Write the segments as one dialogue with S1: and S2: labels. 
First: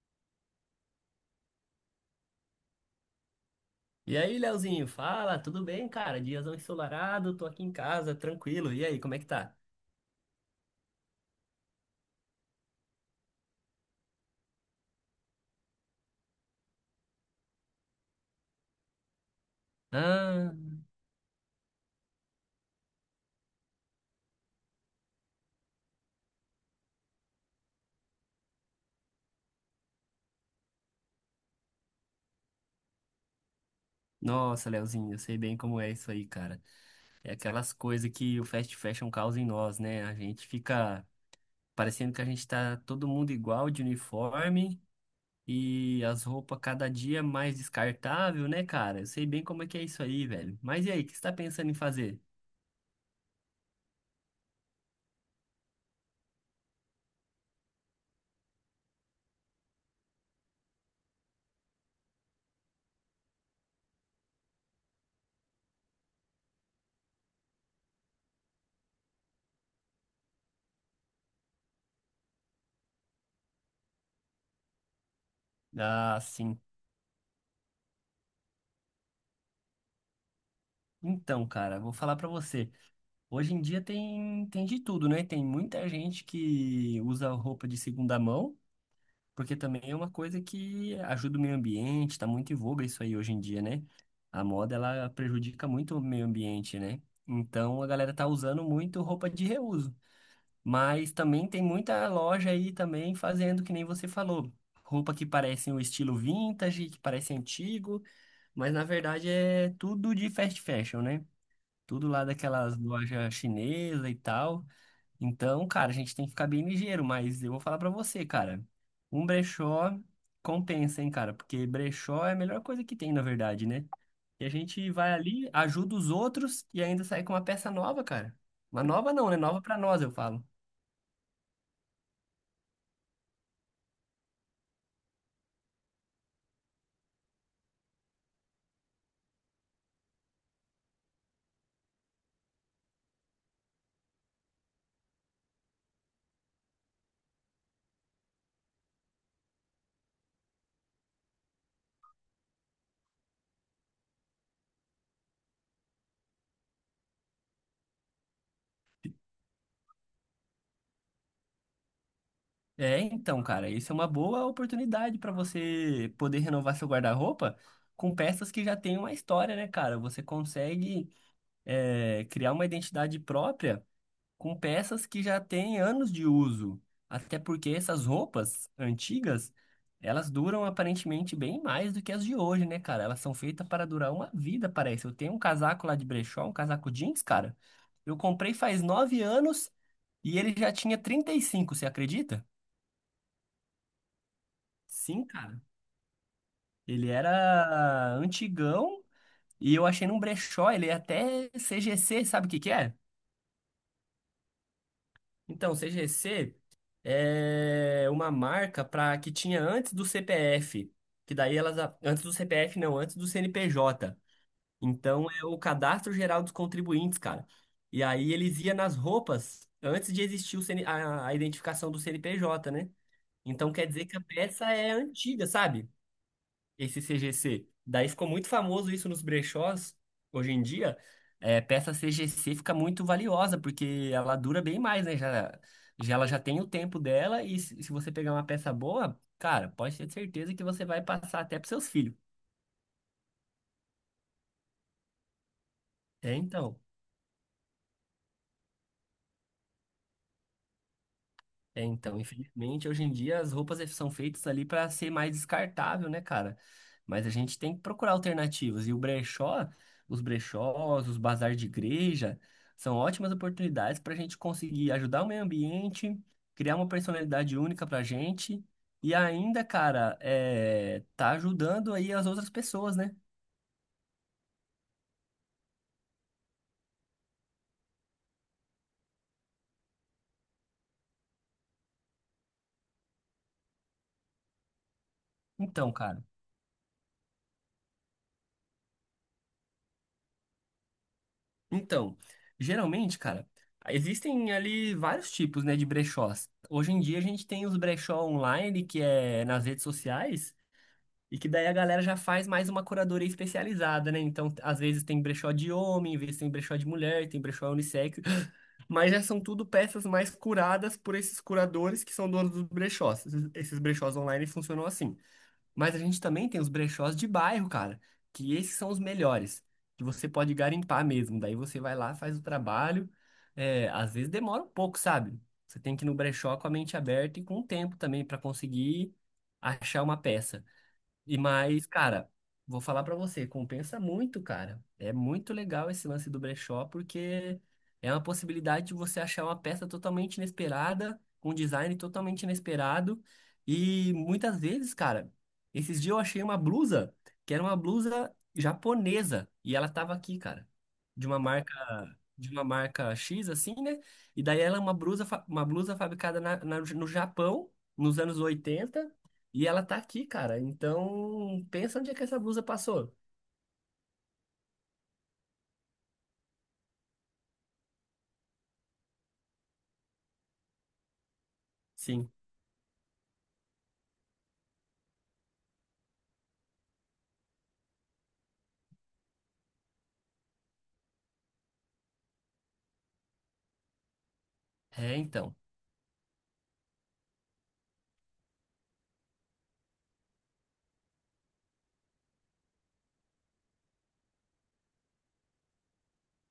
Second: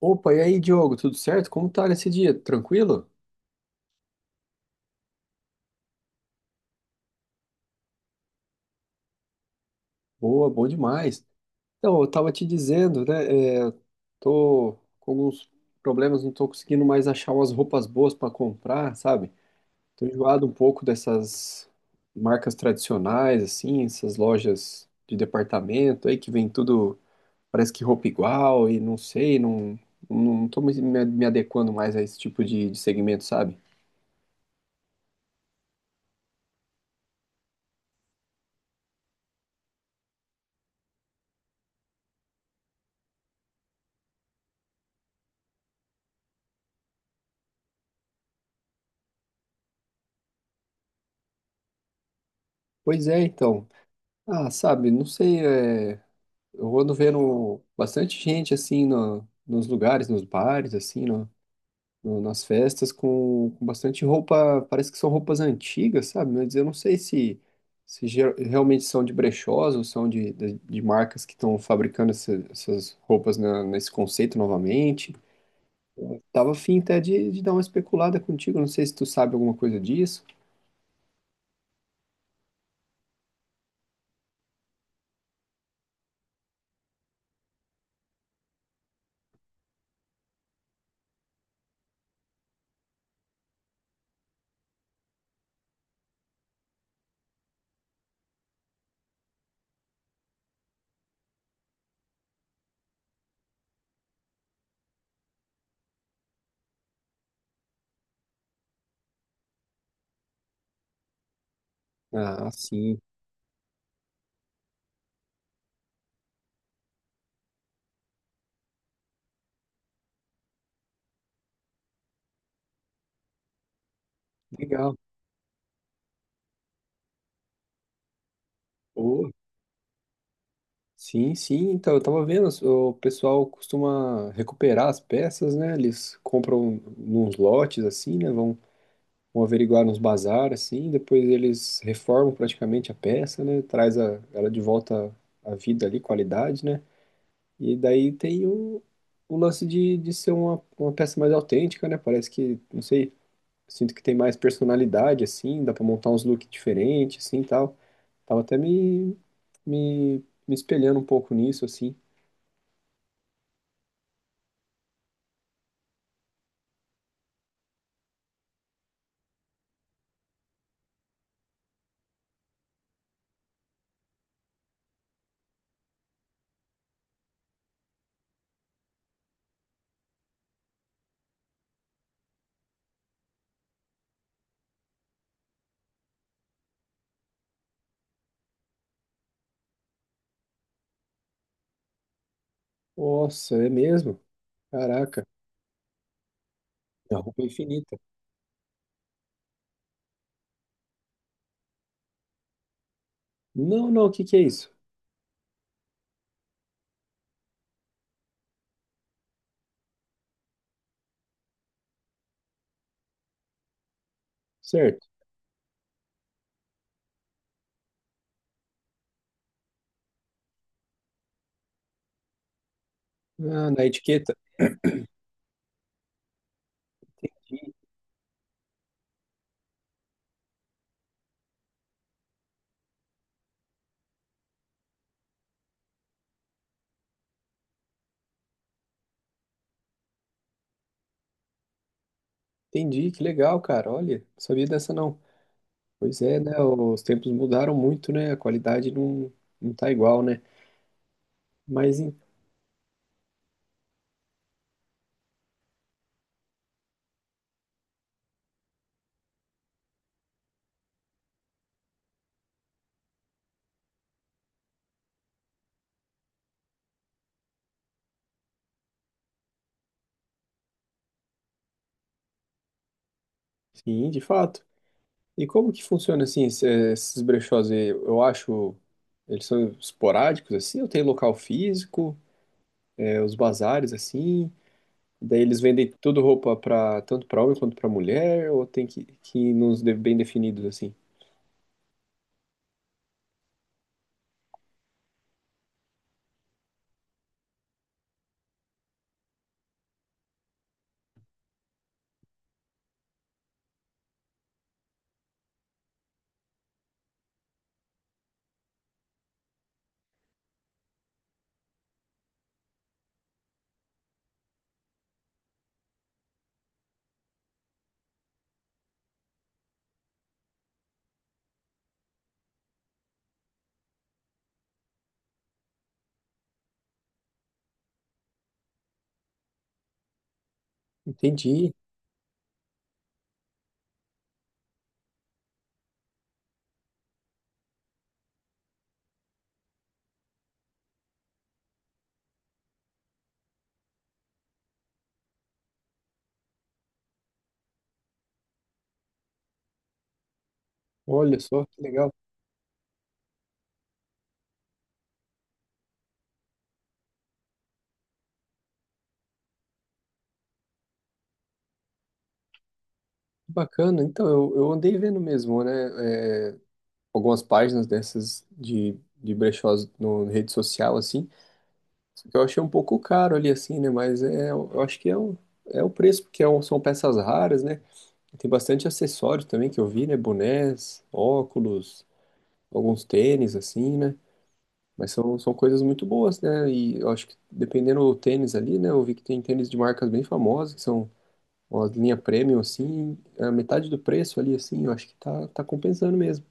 S1: Opa, e aí, Diogo, tudo certo? Como tá nesse dia? Tranquilo?
S2: E aí, Leozinho, fala, tudo bem, cara? Diazão ensolarado, tô aqui em casa, tranquilo. E aí, como é que tá?
S1: Boa, bom demais. Então, eu tava te dizendo, né? Tô com alguns problemas, não tô conseguindo mais achar umas roupas boas para comprar, sabe? Tô enjoado um
S2: Ah,
S1: pouco dessas marcas tradicionais, assim, essas lojas de departamento aí que vem tudo, parece que roupa igual e não sei, não, não tô me adequando mais a esse tipo de segmento, sabe?
S2: nossa, Leozinho, eu sei bem como é isso aí, cara. É aquelas coisas que o fast fashion causa em nós, né? A gente fica parecendo que a gente tá todo mundo igual de uniforme e as roupas cada dia mais descartável, né, cara? Eu sei bem como é que é isso aí, velho. Mas e aí, o que você tá pensando em fazer?
S1: Pois é, então. Ah, sabe, não sei, Eu ando vendo bastante gente assim no, nos lugares, nos bares, assim, nas festas, com bastante roupa, parece que são roupas antigas, sabe? Mas eu não sei se, realmente são de brechós ou são de marcas que estão fabricando essas roupas nesse conceito novamente.
S2: Ah,
S1: Tava
S2: sim.
S1: afim até de dar uma especulada contigo, não sei se tu sabe alguma coisa disso.
S2: Então, cara, vou falar pra você. Hoje em dia tem de tudo, né? Tem muita gente que usa roupa de segunda mão, porque também é uma coisa que ajuda o meio ambiente, tá muito em voga isso aí hoje em dia, né? A moda, ela prejudica muito o meio ambiente, né? Então a galera tá usando muito roupa de reuso. Mas também tem muita loja aí também fazendo, que nem você falou, roupa que parece um estilo vintage, que parece antigo, mas na verdade é tudo de fast fashion, né? Tudo lá
S1: Ah,
S2: daquelas
S1: sim.
S2: lojas chinesas e tal. Então, cara, a gente tem que ficar bem ligeiro, mas eu vou falar pra você, cara. Um brechó compensa, hein, cara? Porque brechó é a melhor coisa que tem, na verdade, né? E a gente
S1: Legal.
S2: vai ali, ajuda os outros e ainda sai com uma peça nova, cara. Uma nova não,
S1: Pô,
S2: né? Nova pra nós, eu falo.
S1: sim, sim. Então, eu tava vendo, o pessoal costuma recuperar as peças, né? Eles compram nos lotes, assim, né? Vão averiguar nos bazar, assim. Depois eles reformam praticamente a peça, né? Traz a, ela de volta à vida ali, qualidade, né? E daí tem o lance de ser uma peça mais autêntica, né? Parece que, não sei, sinto que tem mais personalidade, assim. Dá pra montar uns looks diferentes, assim, e tal. Tava até me, me espelhando um pouco nisso, assim.
S2: É, então, cara, isso é uma boa oportunidade pra você poder renovar seu guarda-roupa com peças que já têm uma história, né, cara? Você consegue, é, criar uma identidade própria com peças que já têm anos de uso. Até porque essas roupas antigas, elas duram aparentemente bem mais do que as de hoje, né, cara? Elas são feitas para durar uma vida, parece. Eu tenho um casaco lá de brechó, um casaco jeans, cara. Eu comprei faz 9 anos e ele já tinha 35, você acredita?
S1: Nossa, é mesmo?
S2: Sim,
S1: Caraca,
S2: cara. Ele
S1: a roupa é infinita.
S2: era antigão e eu achei num brechó, ele é até CGC, sabe o que que é?
S1: Não, não, o que que é isso?
S2: Então, CGC é uma marca para que tinha antes do CPF, que daí antes do CPF não, antes do CNPJ.
S1: Certo.
S2: Então é o Cadastro Geral dos Contribuintes, cara. E aí eles iam nas roupas antes de existir o a identificação do CNPJ, né?
S1: Ah,
S2: Então
S1: na
S2: quer dizer que a
S1: etiqueta.
S2: peça é antiga, sabe? Esse CGC. Daí ficou muito famoso isso nos brechós. Hoje em dia, é, peça CGC fica muito valiosa, porque ela dura bem mais, né? Já ela já tem o tempo dela, e se você pegar uma peça boa, cara, pode ter certeza que você vai passar até pros seus filhos.
S1: Entendi, que legal, cara. Olha, não sabia dessa não. Pois
S2: É,
S1: é, né?
S2: então.
S1: Os tempos mudaram muito, né? A qualidade não, não tá igual, né?
S2: É,
S1: Mas,
S2: então, infelizmente, hoje em dia as roupas é, são feitas ali para ser mais descartável, né, cara? Mas a gente tem que procurar alternativas. E o brechó, os brechós, os bazar de igreja, são ótimas oportunidades para a gente conseguir ajudar o meio ambiente, criar uma personalidade única para a gente e ainda, cara, é, tá ajudando aí as outras pessoas, né?
S1: enfim, de fato. E como que funciona, assim, esses brechós? Aí? Eu acho, eles são esporádicos, assim, ou tem local físico, é, os bazares, assim? Daí eles vendem
S2: Então,
S1: tudo
S2: cara.
S1: roupa para tanto para homem quanto para mulher, ou tem que ir nos bem definidos assim.
S2: Então, geralmente, cara, existem ali vários tipos, né, de brechós. Hoje em dia a gente tem os brechó online, que é nas redes sociais, e que daí a galera já faz mais uma curadoria especializada, né? Então, às vezes tem brechó de homem, às vezes tem brechó de mulher, tem brechó unissex, mas já são tudo peças mais curadas por esses curadores que são donos dos brechós. Esses brechós online funcionam assim. Mas a gente também tem os brechós de bairro, cara, que esses são os melhores, que você pode garimpar mesmo. Daí você vai lá, faz o trabalho. É, às vezes demora um pouco, sabe? Você tem que ir no brechó com a mente aberta e com o tempo também para conseguir achar uma peça. E
S1: Entendi.
S2: mais, cara, vou falar pra você, compensa muito, cara. É muito legal esse lance do brechó, porque é uma possibilidade de você achar uma peça totalmente inesperada, com um design totalmente inesperado. E muitas vezes, cara, esses dias eu achei uma blusa, que era uma blusa japonesa, e ela tava aqui, cara, de uma
S1: Olha só,
S2: marca,
S1: que legal.
S2: de uma marca X, assim, né? E daí ela é uma blusa, uma blusa fabricada no Japão, nos anos 80, e ela tá aqui, cara. Então, pensa onde é que essa blusa passou.
S1: Que bacana. Então, eu andei vendo mesmo, né, algumas páginas dessas de brechós no, na rede social assim. Só
S2: Sim.
S1: que eu achei um pouco caro ali assim, né, mas é eu acho que é é o preço, porque é são peças raras, né? Tem bastante acessórios também que eu vi, né, bonés, óculos, alguns tênis assim, né? Mas
S2: É,
S1: são, são
S2: então.
S1: coisas muito boas, né? E eu acho que dependendo do tênis ali, né? Eu vi que tem tênis de marcas bem famosas, que são uma linha premium, assim, a metade do preço ali, assim, eu acho que tá, tá compensando mesmo.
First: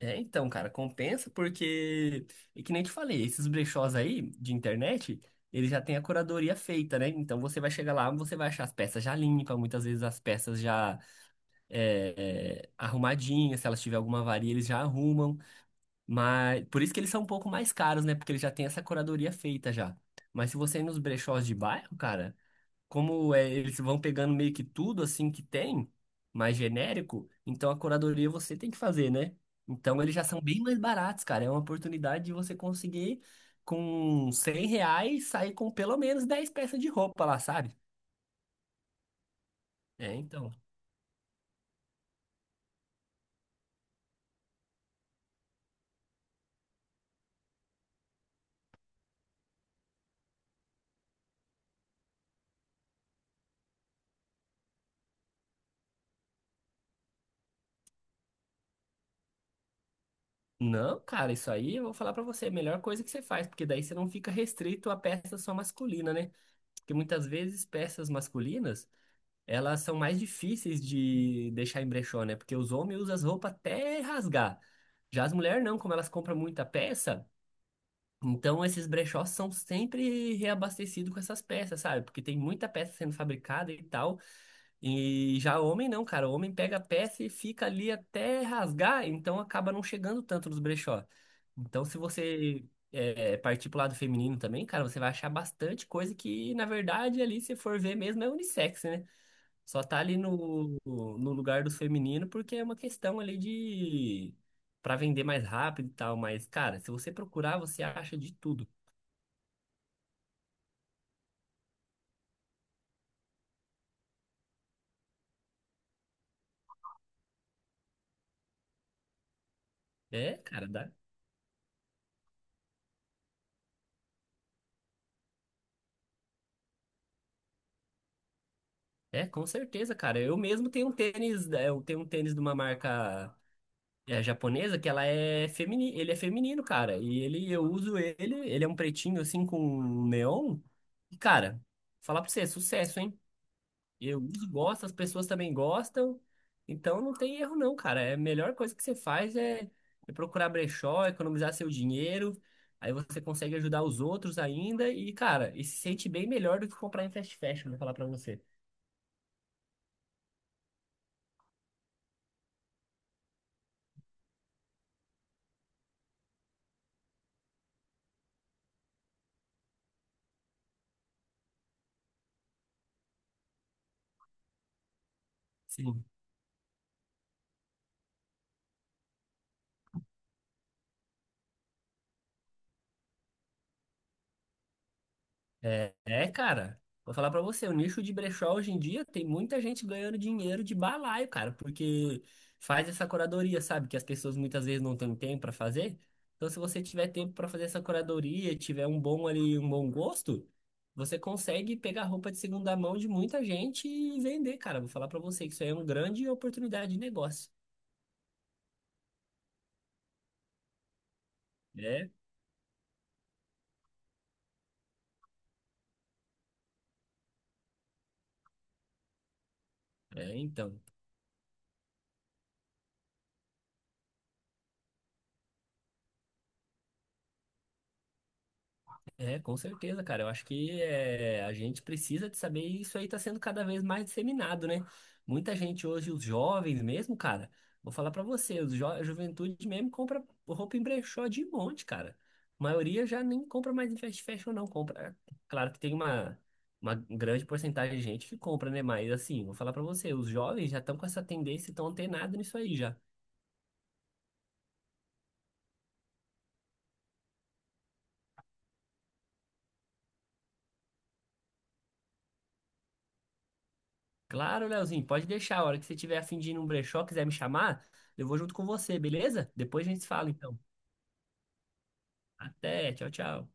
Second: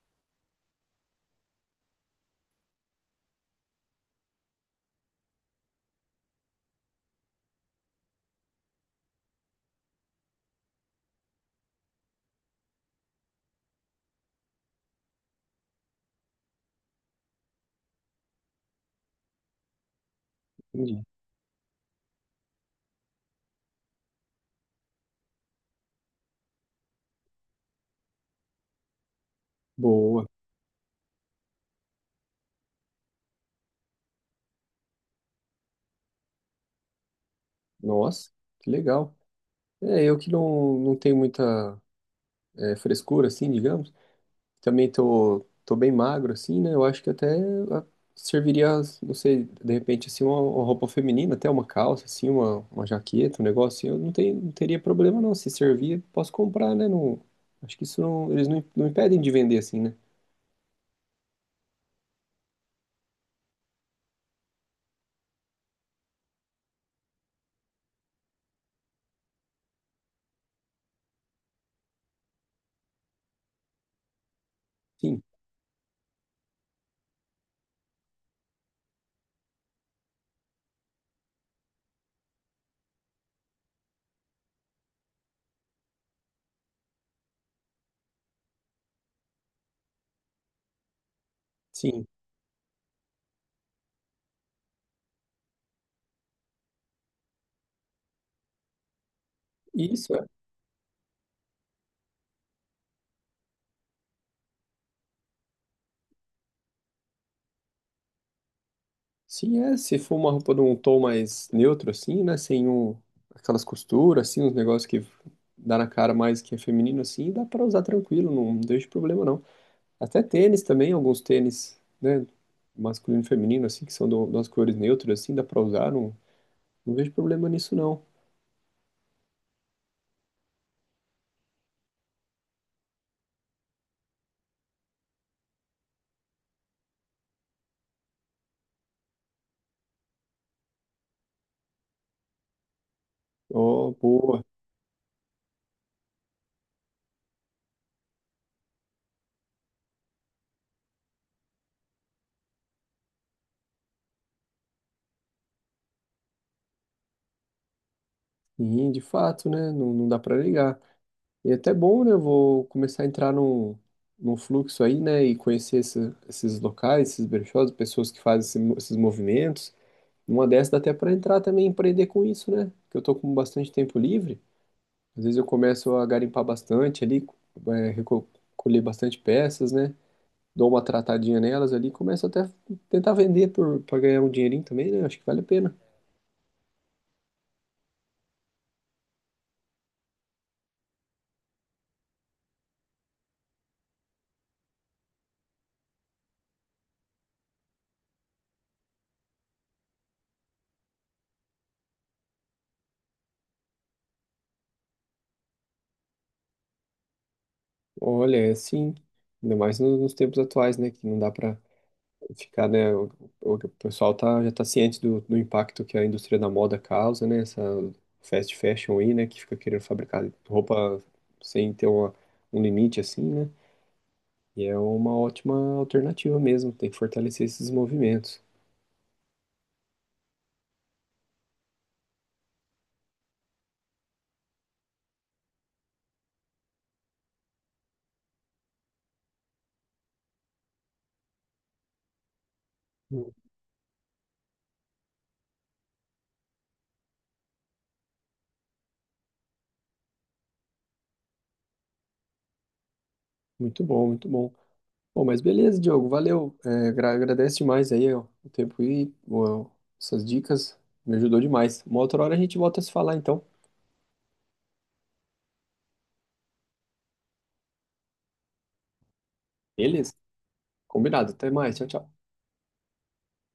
S2: É, então, cara, compensa porque, é que nem eu te falei, esses brechós aí de internet, eles já têm a curadoria feita, né? Então você vai chegar lá, você vai achar as peças já limpas, muitas vezes as peças já arrumadinhas, se elas tiver alguma avaria, eles já arrumam. Mas por isso que eles são um pouco mais caros, né? Porque eles já têm essa curadoria feita já. Mas se você ir nos
S1: Entendi.
S2: brechós de bairro, cara. Como é, eles vão pegando meio que tudo assim que tem, mais genérico, então a curadoria você tem que fazer, né? Então eles já
S1: Boa.
S2: são bem mais baratos, cara. É uma oportunidade de você conseguir com R$ 100 sair com pelo menos 10 peças de roupa lá, sabe?
S1: Nossa, que legal. É,
S2: É,
S1: eu que
S2: então.
S1: não, não tenho muita, frescura, assim, digamos. Também tô, tô bem magro, assim, né? Eu acho que até ah, serviria, não sei, de repente, assim, uma roupa feminina, até uma calça, assim, uma jaqueta, um negócio assim. Eu não, tenho, não teria problema, não. Se servir, posso comprar, né? Não, acho que isso não, eles não, não impedem de vender, assim, né?
S2: Não, cara, isso aí eu vou falar pra você, é a melhor coisa que você faz, porque daí você não fica restrito a peça só masculina, né? Porque muitas vezes peças masculinas elas são mais difíceis de deixar em brechó, né? Porque os homens usam as roupas até rasgar.
S1: Sim,
S2: Já as mulheres não, como elas compram muita peça, então esses brechós são sempre reabastecidos com essas peças, sabe? Porque tem muita peça sendo fabricada e tal. E já o homem não, cara. O homem pega a peça e fica ali até rasgar, então acaba não chegando tanto nos brechó. Então, se
S1: sim.
S2: você é, partir pro lado feminino também, cara, você vai achar bastante coisa que, na verdade, ali, se for ver mesmo, é unissex, né? Só tá
S1: Isso,
S2: ali
S1: é.
S2: no, no lugar do feminino porque é uma questão ali de para vender mais rápido e tal, mas cara, se você procurar, você acha de tudo.
S1: Sim, é. Se for uma roupa de um tom mais neutro, assim, né? Sem um, aquelas costuras, assim, uns negócios que dá na cara mais que é feminino, assim, dá pra usar tranquilo, não deixa problema, não. Até
S2: É,
S1: tênis
S2: cara, dá.
S1: também, alguns tênis, né? Masculino e feminino, assim, que são das cores neutras, assim, dá pra usar. Não, não vejo problema nisso, não.
S2: É, com certeza, cara. Eu mesmo tenho um tênis, é, eu tenho um tênis de uma marca é, japonesa que ela é feminino, ele é feminino, cara. E ele eu uso ele, ele é um pretinho assim com neon. E cara, falar pra você, é sucesso, hein?
S1: Ó,
S2: Eu
S1: boa.
S2: uso, gosto, as pessoas também gostam. Então não tem erro não, cara. É a melhor coisa que você faz é, é procurar brechó, economizar seu dinheiro. Aí você consegue ajudar os outros ainda e, cara, e se sente bem melhor do que comprar em fast fashion, vou falar pra você.
S1: Sim, de fato, né? Não, não dá pra negar. E é até bom, né? Eu vou começar a entrar num, num fluxo aí, né? E conhecer esses locais, esses brechós, pessoas que fazem esses movimentos. Numa dessas dá até pra entrar também e empreender com isso, né? Porque eu tô com bastante tempo livre. Às vezes eu começo
S2: Sim.
S1: a garimpar bastante ali, recolher bastante peças, né? Dou uma tratadinha nelas ali, começo até a tentar vender para ganhar um dinheirinho também, né? Acho que vale a pena.
S2: É, cara. Vou falar pra você, o nicho de brechó hoje em dia tem muita gente ganhando dinheiro de balaio, cara, porque faz essa curadoria, sabe? Que as pessoas muitas vezes não têm tempo pra fazer. Então, se você tiver tempo pra fazer essa curadoria, tiver um bom ali, um bom gosto, você consegue pegar roupa de segunda mão de muita gente e vender, cara. Vou falar pra você que isso aí é uma grande oportunidade de negócio.
S1: Olha, é assim, ainda mais nos tempos atuais, né? Que não dá para
S2: É,
S1: ficar, né? O, o pessoal tá, já tá ciente do impacto que a indústria da moda causa, né? Essa fast fashion aí, né? Que fica querendo fabricar
S2: é, então.
S1: roupa sem ter uma, um limite assim, né? E é uma ótima alternativa mesmo, tem que fortalecer esses movimentos.
S2: É, com certeza, cara. Eu acho que é, a gente precisa de saber e isso aí está sendo cada vez mais disseminado, né? Muita gente hoje, os jovens mesmo, cara, vou falar pra você, os jo a juventude mesmo compra roupa em brechó de monte, cara. A maioria já nem compra mais em fast fashion, não. Compra. Claro que tem uma grande porcentagem de gente que compra, né? Mas assim, vou falar pra você, os jovens já estão com essa tendência, estão antenados nisso aí já.
S1: Muito bom, muito bom. Bom, mas beleza, Diogo, valeu. É, agradece demais aí, ó, o tempo e ó, essas dicas. Me ajudou demais. Uma outra hora a gente volta a se falar, então.
S2: Claro, Leozinho, pode deixar. A hora que você tiver a fim de ir num brechó, quiser me chamar, eu vou junto com você, beleza? Depois a gente se
S1: Beleza?
S2: fala, então.
S1: Combinado. Até mais. Tchau, tchau.
S2: Até, tchau, tchau.